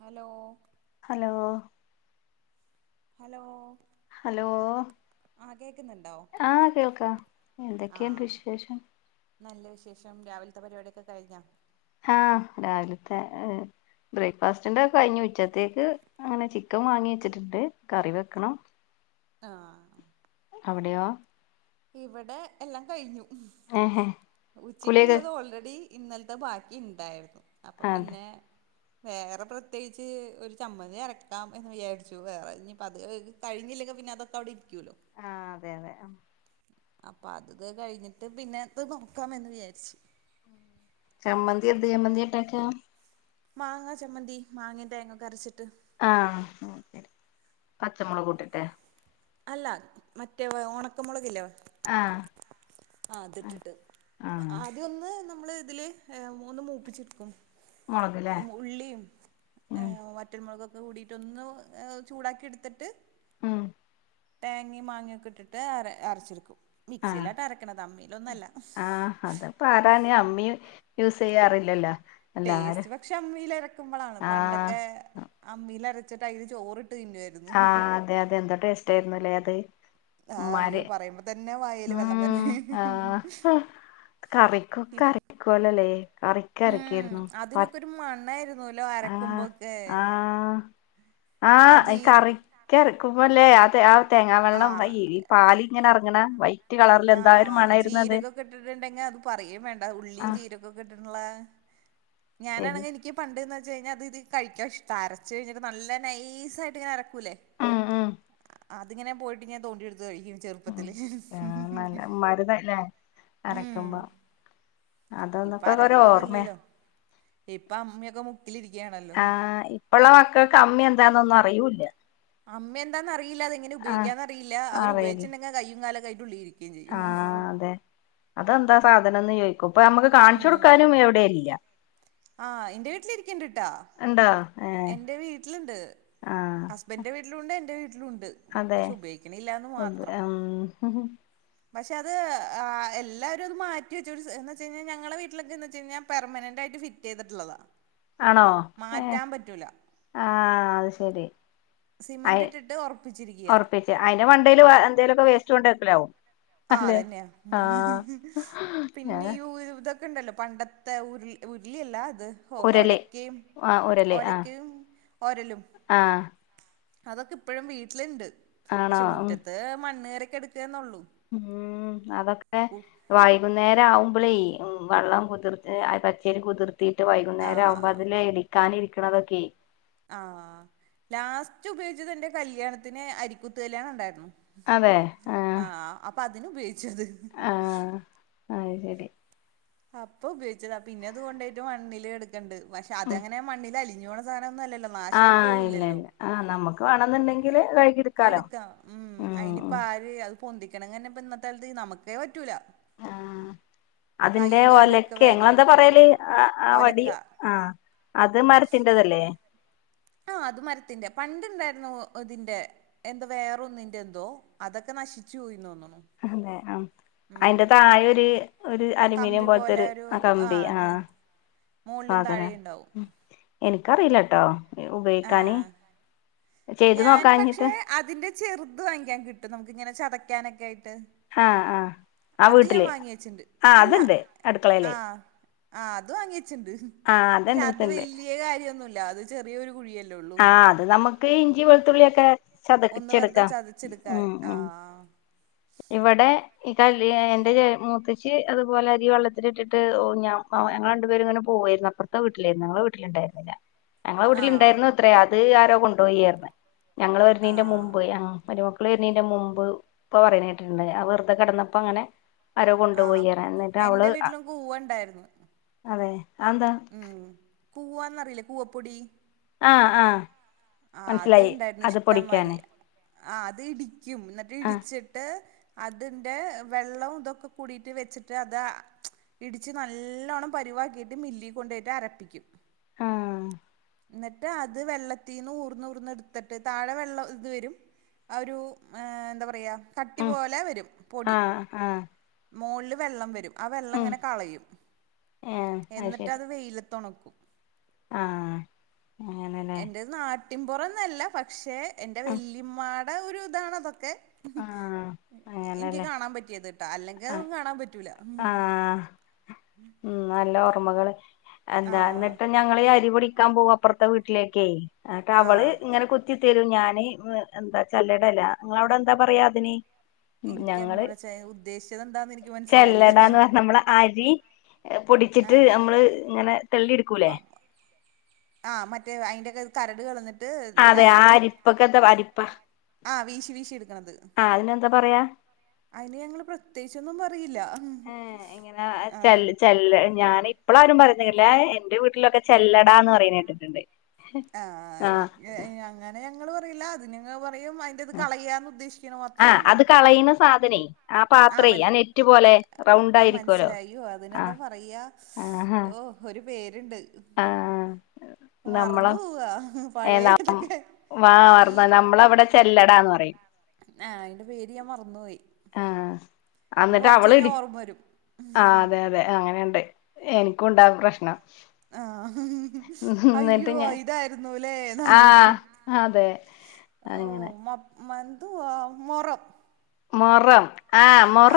Hello hello hello hello ആ കേക്കുന്നുണ്ടോ ആഹ കേൾക്കാ ആ എന്തൊക്കെയണ്ട് വിശേഷം നല്ല വിശേഷം രാവിലത്തെ പരിപാടിയൊക്കെ കഴിഞ്ഞാ ആഹ രാവിലത്തെ ഏർ ബ്രേക്ക്ഫാസ്റ്റിന്റെ കഴിഞ്ഞ ഉച്ചത്തേക്ക് അങ്ങനെ ചിക്കൻ വാങ്ങി വെച്ചിട്ടുണ്ട് കറി വെക്കണം ആഹ അവിടെയോ ഇവിടെ എല്ലാം കഴിഞ്ഞു ഏഹ് ഉച്ചക്ക് കുളിയൊക്കെ ഉള്ളത് ഓൾറെഡി ഇന്നലത്തെ ബാക്കി ഉണ്ടായിരുന്നു അപ്പൊ അതെ പിന്നെ വേറെ പ്രത്യേകിച്ച് ഒരു ചമ്മതി ഇറക്കാം എന്ന് വിചാരിച്ചു വേറെ ഇനിത് കഴിഞ്ഞില്ല വിനോദത്തോടെ ഇരിക്കൂലോ ആഹ അതെ അതെ അപ്പൊ അത്ത് കഴിഞ്ഞിട്ട് പിന്നെത് നോക്കാമന്ന് വിചാരിച്ചു ചമ്മന്തി ദിയ മന്തിട്ടക്ക മാങ്ങ ചമ്മന്തി മാങ്ങ തേങ്ങൊക്കെ അരച്ചിട്ട് ആഹ ശരി പച്ചമുളക് കൂട്ടിട്ടെ അല്ല മറ്റേ ഓണക്ക മുളകില്ലേ ആഹ് ആതിട്ടിട്ട് ആഹ് ആദ്യം ഒന്ന് നമ്മള് ഇതില് ഒന്ന് മൂപ്പിച്ചെടുക്കും മുളക്ല്ലേ ഉള്ളിയും ഏ ഉം മറ്റൻമുളക് കൂടിട്ടൊന്ന് ചൂടാക്കി എടുത്തിട്ട് ഉം തേങ്ങി മാങ്ങൊക്കെ ഇട്ടിട്ട് അര അരച്ചിരിക്കും ആഹ് മിക്സിയിലിട്ട് അരക്കണത് അമ്മി ആഹ് അതപ്പ ആരാണ് അമ്മി യൂസ് ചെയ്യാറില്ലല്ലോ എല്ലാരും ടേസ്റ്റ് പക്ഷെ അമ്മിൽ ഇറക്കുമ്പോളാണ് ആഹ് പണ്ടൊക്കെ അമ്മിൽ ഇരച്ചിട്ട് അതിന് ചോറ് ആഹ അതെ അതെ എന്താ ടേസ്റ്റ് ആയിരുന്നല്ലേ അത് ആ ഉ അയ്യോ മരെ പറയുമ്പോ തന്നെ വായേല് ഉ വെള്ളം വരണു ആഹ കറിക്കൊക്കെ അരിക്കുവലല്ലേ ഉം കറിക്കരക്കിവായിരുന്നു പ അതിനൊക്കെ ഒരു മണായിരുന്നുല്ലോ ആഹ അരക്കുമ്പോക്കെ ആ ആ ആഹ ജീര കറിക്ക ഇറക്കുമ്പോല്ലേ ആ തേങ്ങാ വെള്ളം വൈ പാല് ഇങ്ങനെ ഇറങ്ങണ വൈ ആ് ജീരൊക്കോക്കെ ഇട്ടിട്ടുണ്ടെങ്കിൽ അത് പറയും വേണ്ട ഉള്ളിയും ആഹ് ജീരക്കൊക്കെ ഇട്ടിട്ട ശരി ഞാനാണെങ്കിൽ എനിക്ക് പണ്ട് കഴിഞ്ഞ അത് ഇത് കഴിക്കാൻ ഇഷ്ടം അരച്ച കഴിഞ്ഞിട്ട് നല്ല നൈസ ആയിട്ട് ഇങ്ങനെ അറക്കൂല്ലേ ഉം ഉം അതിങ്ങനെ പോയിട്ട് ഞാൻ തോണ്ടിയെടുത്ത് കഴിക്കും ചെറുപ്പത്തില് ആ നല്ല മരന്ന്ല്ലേ ഉം അരക്കുമ്പോ അതൊന്നക്കെ ഒരു ഓർമ്മയ ഇപ്പം അമ്മിക്കെ പോ ആ ഇപ്പുള്ള മക്കൾക്ക് അമ്മി എന്താന്നൊന്നും അറിയൂല്ല അമ്മയ എന്താന്ന് അറിയില്ല അമ്മിയന്തന്നറിയില്ല അത്ങ്ങനെ ആഹ് ഉപോഗിക്കാന്ന അറിയില്ല അവര് ഉപയോഗിച്ചിട്ടുണ്ടെങ്കി കയ്യും കാലൊക്കെ അയിന്റെ ഉള്ളിക്ക് ആഅതെ അതെന്താ സാധനന്ന് ചോയി ഇപ്പൊ നമ്മുക്ക് കാണിച്ചു കൊടുക്കാനും എവിടെ ഇല്ല ആ എറെ വീട്ടിലിരിക്കണ്ട് ട്ടാ ഉണ്ടോ ഏഹ് എന്റെ വീട്ടിലുണ്ട് ഹസ്ബൻന്റെ വീട്ടിലുണ്ട് എൻറെ വീട്ട അഥെ മാത്രം [unintelligible] പക്ഷെ അത് എല്ലാരുംത് മാറ്റിെച്ച എന്ന് വെ കഴിഞ്ഞാൽ ഞങ്ങളടെ വീട്ടിലൊക്കെന്ന് വ കഴഞ്ഞാ പെർമനന്റ് ട്ട് ഫിറ്റ് ചെയ്തിട്ടുള്ളതാ ആണോ ഏ മാറ്റാൻ പറ്റൂല സിമെന്റ് ഇട്ടിട്ട്റപ്പ ഉറപ്പിച്ച് അതിന് മേണ്ടൽ എന്തേലൊക്കെ വേസ്റ്റ് കൊണ്ടക്കലാവും ആ അല്ലെ തന്നെയ ആഹ് പിന്നെ ഞാൻ ഇതൊ ണ്ടല്ലോ പണ്ടത്തെ ഉരു ഉരുളിയല്ല അ ഉരല് ഒലക്ക ഒലക്ക ഒരലും ആ അതൊക്കെ ഇപ്പഴും വീട്ടിലുണ്ട് ആണോ പക്ഷെ ഉം മുറ്റത്ത് മണ്ണ് കേറിക്കിടക്കാന്നൊള്ളു ഉം അതൊക്കെ വൈകുന്നേര ആവും വെള്ളം കുതിർ പച്ചരി കുതിർത്തിയിട്ട് വൈകുന്നേരം ആവുമ്പോൾ ആഹ് അതില് എ ഇടിക്കാനരിക്ക രിക്കണതൊക്കെ ആ ലാസ്റ്റ് ഉപയോഗിച്ചത് എന്റെ കല്യാണത്തിന് അരിക്കുത്തുകല്യാണ ഉണ്ടായിരുന്നു അതെ ആ ആഹ് അപ്പൊ അതിന് ഉപയോഗിച്ചത് അത് ശരി അപ്പൊ ഉപയോഗിച്ചതാ പിന്നെ അതുകൊണ്ടായിട്ട് മണ്ണില് എടുക്കണ്ടണ്ട് പക്ഷെ അതെങ്ങനെ മണ്ണിൽല്ല അഞ്ഞോ സധന ഒന്നല്ല ആഹ ഇല്ല ഇല്ല ആഹ നമ്മുക്ക് വേണെന്നുണ്ടെങ്കില് കഴുകിയെടുക്കാലോ എടുക്കാം ഉം അയിനിയിപ്പ ആര് അത് പൊന്തിക്കണംങ്ങനെ ഇപ്പ ഇന്നത്തൊലത്ത് നമുക്കേ പറ്റൂല ആഹ അതിന്റെ കയ്യും കാലും ഒക്കെ ഒലക്കെ ങ്ങെന്താ വേദനയാവും പറയല് ആ ഒലക്ക വടിയോ ആ അത് മരത്തിന്റെതല്ലേ ആഹ അത് മരത്തിന്റെ പണ്ടുണ്ടായിരുന്നു ഇതിന്റെ എന്താ വേറെ ഒന്നിറെ എന്തോ അതൊക്കെ നശിച്ചു പോയിന്നോന്നും അതെ ആഹ അയിന്റെ താഴെൊ മറ്റേ ഒരു ഒരു അലൂമിനിയം കമ്പി പോലത്തെ പോലെ ഒരു ആ കമ്പി ആഹ അത് മോളിലും സാധന താഴെയും ഉണ്ടാവും എനിക്കറിയില്ലട്ടോ ഉപയോഗിക്കാന് ചെയ്ത് ഞാാന് നോക്കാഞ്ഞിട്ട് പക്ഷെ അതിന്റെ ചെറുത് വാങ്ങിക്കാൻ കിട്ടും നമുക്ക്ിങ്ങനെ ചതക്കാനൊക്കെ ആയിട്ട് ആഹ ആഹ ആ അത് ഞാൻ വീട്ടില് വാങ്ങി വെച്ചിണ്ട് ആഹ അതുണ്ട് അടുക്കളയിലേ ആഹ അത് വാങ്ങിച്ചിണ്ട് പക്ഷെ അതെന്റെ അത് അടുത്തുണ്ട് വലിയ കാര്യൊന്നുമല്ല അത് ചെറിയൊരു കുഴിയല്ല ആഹ അത് നമ്മുക്ക് ഇഞ്ചി വെളുത്തുള്ളിൊക്കെ ഒന്ന് വെറുതെ ചതക്കിച്ചെടുക്കാം ചതച്ചെടുക്കാൻ ഉം ഉ ആഹ് ഇവിടെ ഈ കല് എന്റെ മുത്തച്ച്ച് അതുപോലെ അരി വെള്ളത്തില ഇട്ടിട്ട് ഞ ഞങ്ങൾ രണ്ടുപേും ഇങ്ങനെ പോകും പോയിരുന്നപ്പറത്തെ വീട്ടില നിങ്ങള വീട്ടില ഉണ്ടായിരുന്നില്ല ഞങ്ങളെ വീട്ടില ആഹ് ഇണ്ടായിരുന്നു അത്രയാ അത് ആരോ കൊണ്ടുപോയിയായിരുന്നു ഞങ്ങൾ ഒരുണീന്റെ ആഹ് മുമ്പ് ഞമ മീന്റെ മുമ്പ് ഇപ്പൊ പറയുന്നിട്ടുണ്ട് ആ വെറുതെ കിടന്നപ്പോ അങ്ങനെ ആരോ ആഹ് കൊണ്ടുപോയിറ എന്നിട്ട് അവള് എന്റെ വീട്ടിലും കൂവ ഉണ്ടായിരുന്നു അതെ അഹ് ന്താ കൂവന്ന്റിയില്ല കൂവപ്പൊടി ആഹ ആഹ ആ അത് ഇണ്ടായിരുന്നു ഇഷ്ടംമാരി ആ അത് ഇടി ും എന്നിട്ട് ആഹ് ഇടിച്ചിട്ട് അതിന്റെ വെള്ളം ഇതൊക്കെ കൂടിട്ട് വെച്ചിട്ട് അത് ഇടിച്ച്ു നല്ലോണ്ണം പരുവാക്കിട്ട് മില്ലി കൊണ്ടയിട്ട് അരപ്പിക്കും ആഹ് എന്നിട്ട് അത് വെള്ളത്തി ള്ളതിന്ന് ഊർന്ന ർന്ന എടുത്തിട്ട് താഴെ വെള്ളം ഇത് വരും ആ ഒരുഹ് എന്താ പറയാ തട്ടി ഉം പോലെ വരും പൊടി ആഹ് ആഹ് മോളിൽ വെള്ളം വരും ആ വെള്ളം ഉം ഇങ്ങനെ കളയും ഏഹ് എന്നിട്ട് അത് വെയില തുണുക്കും ആഹ എൻറ നാട്ടിൻപുറന്നല്ല പക്ഷേ എന്റെ ഉം വെല്ലിമാടെ ഒരു ഇതാണ അതൊക്കെ ആഹ് എനിക്ക് അങ്ങനെല്ലേ കാണാൻ പറ്റിയത് കേട്ടാ അല്ലെങ്കിൽ അതും കാണാൻ പറ്റൂല ആഹ ഉം നല്ല ഓർമ്മകള് എന്താ ആഹ് എന്നിട്ട് ഞങ്ങീ അരിപൊടിക്കാൻ പോകും അപ്പുറത്തെ വീട്ടിലേക്കട്ട് അവള് ആഹ് ഇങ്ങനെ കുത്തി തരൂ ഞാാന് എന്താ ചല്ലടല്ല നിങ്ങ അവിടെ എന്താ പറയാ അതിന് എനിക്ക് എന്നോടെ ഉദ്ദേശിച്ചത എന്താന്ന് എനിക്ക് മനസ്സിലായില്ല ചെല്ലടന്ന് പറഞ്ഞ നമ്മളുടെ അരി പൊടിച്ചിട്ട് ആഹ് നമ്മള് ഇങ്ങനെ തള്ളിെടുക്കൂലേ പ ആഹ് മറ്റേ അയിന്റെൊക്കെ കരട് കളന്നിട്ട് അതെ ആ അരിപ്പൊക്കെന്ത അരിപ്പ ആഹ വീശി വീശി എടുക്കണത് ആഹ് അതിനെന്താ പറയാ അതിന് ഞങ്ങള് പ്രത്യേകിച്ചൊന്നും പറ ആ ഇങ്ങനെ ആഹ് ചല്ല് ചല്ല് ഞാന എളാരും പറയില്ല എന്റെ വീട്ടിലൊക്കെ ചെല്ലടാ എന്ന് പറയുന്ന കേട്ടിട്ടുണ്ട് ആ ആഹ് എ അങ്ങനെ ഞങ്ങള്ൾ പറയില്ല അതി അതിന്റെത് കളയാന്ന് ഉദ്ദേശിക്കണ ആ മാത്രേ ഉള്ളൂ അത് കളയുന്ന സാധനേ ആ ആഹ് പാത്രേ മൻ നെറ്റ്പൊലെ റൗണ്ടായിയിരിക്കുവല്ലോ ആഹ ഓ ഒരു പേരുണ്ട് ആഹ് നമ്മളോ മറന്നു പോവാ. ഏ [unintelligible] പഴയതൊക്കെ നമ്മളവിടെ ചെല്ലടാ ന്ന് പറയും. ആഹ അയിന്റെ പേര് ഞാൻ മറന്നുപോയി. ഇനി എന്നിട്ട് കൊറച്ച് അവള കഴിഞ്ഞാ ഇടി ഓർമ്മ വരും ആ അതെ അതെ അങ്ങനെയുണ്ട് എനിക്കും ഇണ്ടാ പ്രശ്നം. ആഹ ഹ ഹ ഹ എന്നിട്ട് അയ്യോ ഞാൻ ഇതായിരുന്നു. ലേ ന്ന് ആഹ് അലോയ്ക്കും അതെ അങ്ങനെ [unintelligible] [unintelligible] മൊറം മുറം ആ്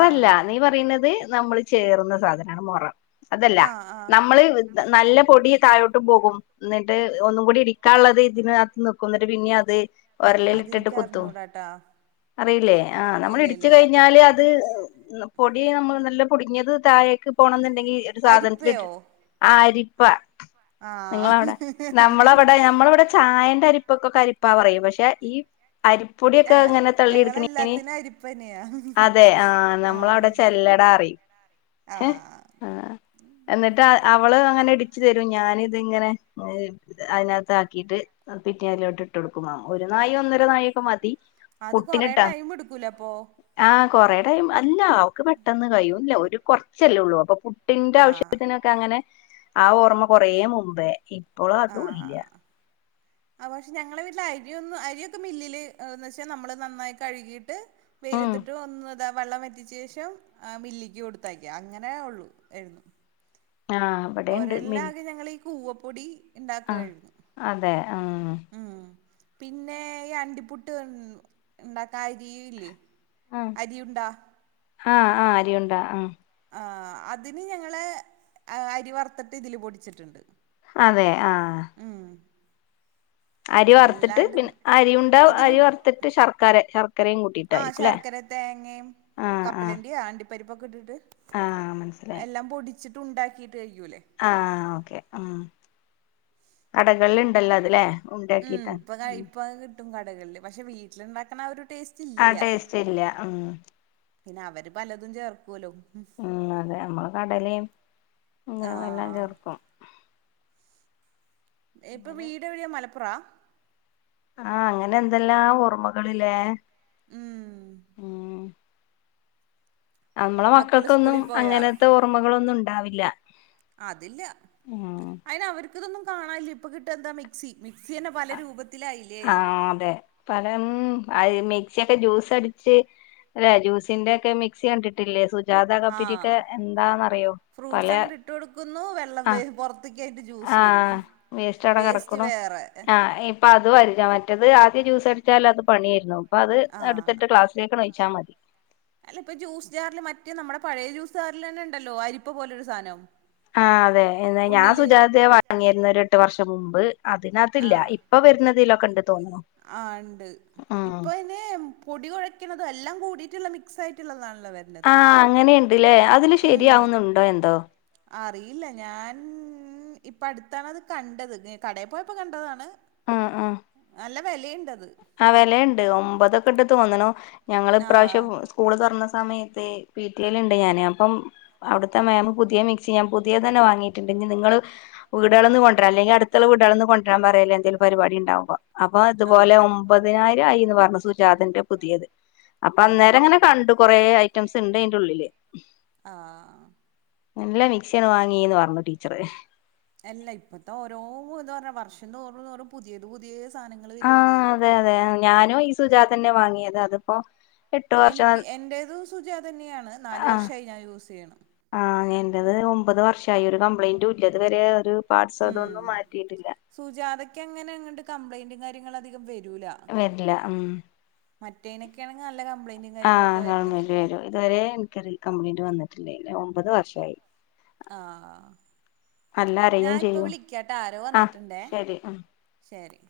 ആഹ് നീ പറയുന്നത് നമ്മൾ ചേറുന്ന സാധനാ മുറം. അതല്ല ആഹ് ആഹ് നമ്മള് [inaudible] നല്ല പൊടി താഴോട്ട് പോകും ന്നിട്ട് ഒന്നും കൂടി ഇടിക്കാനുള്ളത് ഇതിനകത്ത് നിക്കും എന്നിട്ട് പിന്നെ അത് ഒരളില ഇട്ടിട്ട് അതെനിക്ക് കുത്തും. അറിഞ്ഞൂടാട്ടാ അറിയില്ലേ ആഹ് നമ്മള ഇല്ല ഇടിച്ച ഇല്ല ഇല്ല കഴിഞ്ഞാല് [unintelligible] [unintelligible] പൊടി നമ്മൾ നല്ല പൊടുങ്ങിയത് [unintelligible] പോണംന്നുണ്ടെങ്കി ഒരു അരിപ്പയോ സാധനത്തിട്ട് ആ അരിപ്പ. ആഹ് നിങ്ങളവിടെ നമ്മളവിടെ നമ്മളിവിടെ ചായ [inaudible] അരിപ്പൊക്കെ അരിപ്പ പറയും പക്ഷേ ഈ ആഹ് അരിപ്പൊടിയൊക്കെ തള്ളിയെടുക്കുന്ന [unintelligible] ഞങ്ങളെല്ലാത്തിനും അരിപ്പന്നെയാ അതെ ഹ നമ്മൾ ആഹ് അവിടെ ചെല്ലടാറയും ഹേ ആഹ് ആ എന്നിട്ട് അവള് അങ്ങനെ ഇടിച്ചു [unintelligible] ഞാന് ഇത് ഇങ്ങനെ ഈ അതിനത്താക്കിട്ട് [unintelligible] ഇട്ട് കൊടുക്ക ഒന്നര [unintelligible] ഒക്കെ മതി. അത് കൊറ പുട്ടിനിട്ടാ ടൈം എടുക്കൂല അപ്പൊ ആ കൊറേ ടൈം അല്ല അവക്ക് പെട്ടെന്ന് കഴിയും ഒരു കുറച്ചല്ലേ ഉള്ളൂ അപ്പൊ [inaudible] [unintelligible] ആഹ് ആവശ്യത്തിനൊക്കെ അങ്ങനെ ആ ഓർമ്മ കൊറ മുമ്പേ. തുള അതുംല്യ അ പക്ഷെ ഞങ്ങളെ വീട്ടില് അരിയൊന്നും അരിയൊക്കെ മില്ലില് വച്ചാ നമ്മള് നന്നായി കഴുകിട്ട് ഉം വെയിലത്തിട്ട് [unintelligible] വെള്ളം വറ്റിച്ച ശേഷം ആ മില്ലിക്ക് കൊടുത്താക്കിയ അങ്ങനെ ഉള്ളു [unintelligible] ആ ഇവിടെണ്ട് ഒരെല്ലാ മിൽ ആകെ ഞങ്ങളീ കൂവപ്പൊടി ആ ഇണ്ടാക്കായിരുന്നു അതെ ആ ആ ഉം പിന്നെ ഈ അണ്ടിപുട്ട് ഉം [unintelligible] അരിയുണ്ടാ. ഹ ആ അരിയുണ്ട ആ. ആ അതിന് ഞങ്ങള് അരി വറുത്തിട്ട് ഇതില് പൊടിച്ചിട്ടുണ്ട്. അതെ ആഹ ഉം അരി വറുത്തിട്ട് അല്ലാണ്ട് പിന്നെ അരിയുണ്ട ഇതില് അരി വറുത്തിട്ട് ശർക്കര ശർക്കരയും ആ കൂട്ടിട്ടായിരിക്കുംല്ലേ ശർക്കര തേങ്ങയും കപ്പലണ്ടിയാ [unintelligible] പരിപ്പൊക്കെ ഇട്ടിട്ട് ആഹ് എല്ലാം പൊടിച്ചിട്ട് ഉണ്ടാക്കി. ആഹ ഓക്കെ ഉം, കടകളിൽണ്ടല്ലോ അത് ലേ ഉം ഇപ്പൊ ഇപ്പൊ കിട്ടും കടകളില് പക്ഷെ വീട്ടിലുണ്ടാക്കണ ഒരു ടേസ്റ്റ് ആ ഇല്ല ടേസ്റ്റ് ഇല്ല ഉം. പിന്നെ അവര് പലതും ചേർക്കുമല്ലോ. ഉം അതെ നമ്മള് കടലയും ഇങ്ങനെയ എല്ലാം ആ ചേർക്കും. ഇപ്പൊ വീട് എവിടെയാ മലപ്പുറ. ആ അങ്ങനെ എന്തെല്ലാ ഓർമ്മകൾ ലേ. ഉം നമ്മളെ മക്കള് മക്കൾക്കൊന്നും സ്കൂളിൽ പോയാ അങ്ങനത്തെ ഓർമ്മകളൊന്നും ഉണ്ടാവില്ല. അതില്ല ഉം അയിന അവർ. ഇതൊന്നും കാണ ഇല്ല, ഇപ്പൊ കിട്ടാൻ എന്താ മിക്സി മിക്സി തന്നെ പല [unintelligible] ആഹ അതെ പരം അത് മിക്സി ഒക്കെ ജ്യൂസ് അടിച്ച് [unintelligible] ജ്യൂസിന്റെ ഒക്കെ മിക്സി കണ്ടിട്ടില്ലേ ആഹ് [unintelligible] എന്താന്നറിയോ പല ഫ്രൂട്ട്സ് അങ്ങട്ട് ഇട്ട് കൊടുക്കുന്നു വെള്ളം ആ വേ പുറത്തേക്ക് അതിന്റെ ജ്യൂസ് വരും ആഹ വേസ്റ്റവടെ വേസ്റ്റ് കിടക്കണു വേറെ ആ ഇപ്പ അത് [unintelligible] മറ്റത് ജ്യൂസടിച്ചാല് അത് പണിയായിരുന്നു. അപ്പൊ അത് ആഹ് എടുത്തിട്ട് ക്ലാസ്സിലേക്ക് നയിച്ചാൽ മതി അല്ല ഇപ്പ ജ്യൂസ് ജാറില് മറ്റേ നമ്മളെ പഴയ ജ്യൂസ് ജാറിലന്നെ ഉണ്ടല്ലോ അരിപ്പ പോലൊരു സാധനം ആഹ് അതെ എന്നാ ഞാൻ ഉള്ളില് സുജാതയാ വാങ്ങിരുന്നെ എട്ട് വർഷം മുമ്പ് അതിനകത്ത് ഇല്ല, ആഹ് ഇപ്പൊ വരുന്നതിലൊക്കെണ്ട്. ആഹ് ഉണ്ട്, ഇപ്പൊ പിന്നെ പൊടി കുഴക്ക്‌ണതും എല്ലാം കൂടീട്ടുള്ള മിക്സ് ആയിട്ടുള്ളതാണ്. ആഹ് അങ്ങനെയ്ണ്ട്ല്ലേ, അതില് അത് ശരിയാവുന്നുണ്ടോ എന്തോ അറിയില്ല ഞാൻ ഇപ്പട്ത്താണത് കണ്ടത്, കടെ പോയപ്പോ കണ്ടതാണ് ആഹ് ആഹ് നല്ല വെലയ്ണ്ടത്. ആഹ് വെലയ്ണ്ട്, ഒമ്പതൊക്കെണ്ട് തോന്ന്ണു. ഞങ്ങള് ആഹ് ഇപ്രാവിശ്യം സ്കൂള് തുറന്ന സമയത്തെ വീട്ടില്ണ്ട് ഞാന്, അപ്പം അവിടുത്തെ മേമ പുതിയ മിക്സി ഞാൻ പുതിയതന്നെ വാങ്ങിട്ട്ണ്ട്. പിന്നെ നിങ്ങള് വീടുകള്ന്ന് കൊണ്ടരാ അല്ലെങ്കിൽ അടുത്തുള്ള വീട്കളിന്ന് കൊണ്ടുരാൻ പറയല് എന്തെങ്കിലും പരിപാടി ഇണ്ടാവുമ്പോ അപ്പൊ അതുപോലെ ഒ ആഹ് മ്പതിനായിരായിന്ന് പറഞ്ഞു സുജാതന്റെ പുതിയത്. അപ്പൊ അന്നേരം ആഹ് ഇങ്ങനെ കണ്ടു കൊറെ ഐറ്റംസ് ഇണ്ട് അയിന്റെ ഉള്ളില് ആഹ് നല്ല മിക്സിയന്നെ വാങ്ങീന്ന് പറഞ്ഞു ടീച്ചറ്. അല്ല ഇപ്പത്തൊരോ ഇത്ന്ന് പറഞ്ഞ വർഷം തോറും, തോറും പുതിയത് പുതിയേ ആഹ് അതെ, അതെ ഞാനും ഈ സുജാതന്നെ വാങ്ങിയത്. അതിപ്പോ എട്ട് എനിക്ക് വർഷം എന്റേതും സുജാതന്നെയാണ്. നാല് ആഹ് വർഷായി ഞാൻ യൂസ് ചെയ്യ്ണ്. ആഹ് എന്റേത് ഒമ്പത് വർഷായി ഒരു കംപ്ലൈന്റുല്ല ഇതുവരെ ഒര് ഉം പാദ്സാതൊന്നും മാറ്റിട്ടില്ല. സുജാതക്ക് അങ്ങനെ അങ്ങട്ട് കംപ്ലൈന്റും കാര്യങ്ങളും അധികം വരു വരില്ല. ഹ്മ്മ് മറ്റേനെക്കെയാണെങ്കിൽ ന ആഹ് കംപ്ലയിന്റ് വരും, ഇത് വരെ ഇൻക്ക് റീകംപ്ലയിന്റ് വന്നിട്ടില്ലെന്നു. ഒമ്പത് വർഷായി ആഹ്. നല്ല ഞാൻ അരയും ഇപ്പ ചെയ്യും വിളിക്ക്യാട്ടാ ആരോ ആ വന്ന്ട്ട്ണ്ടെ, ശരി ആ ശെരി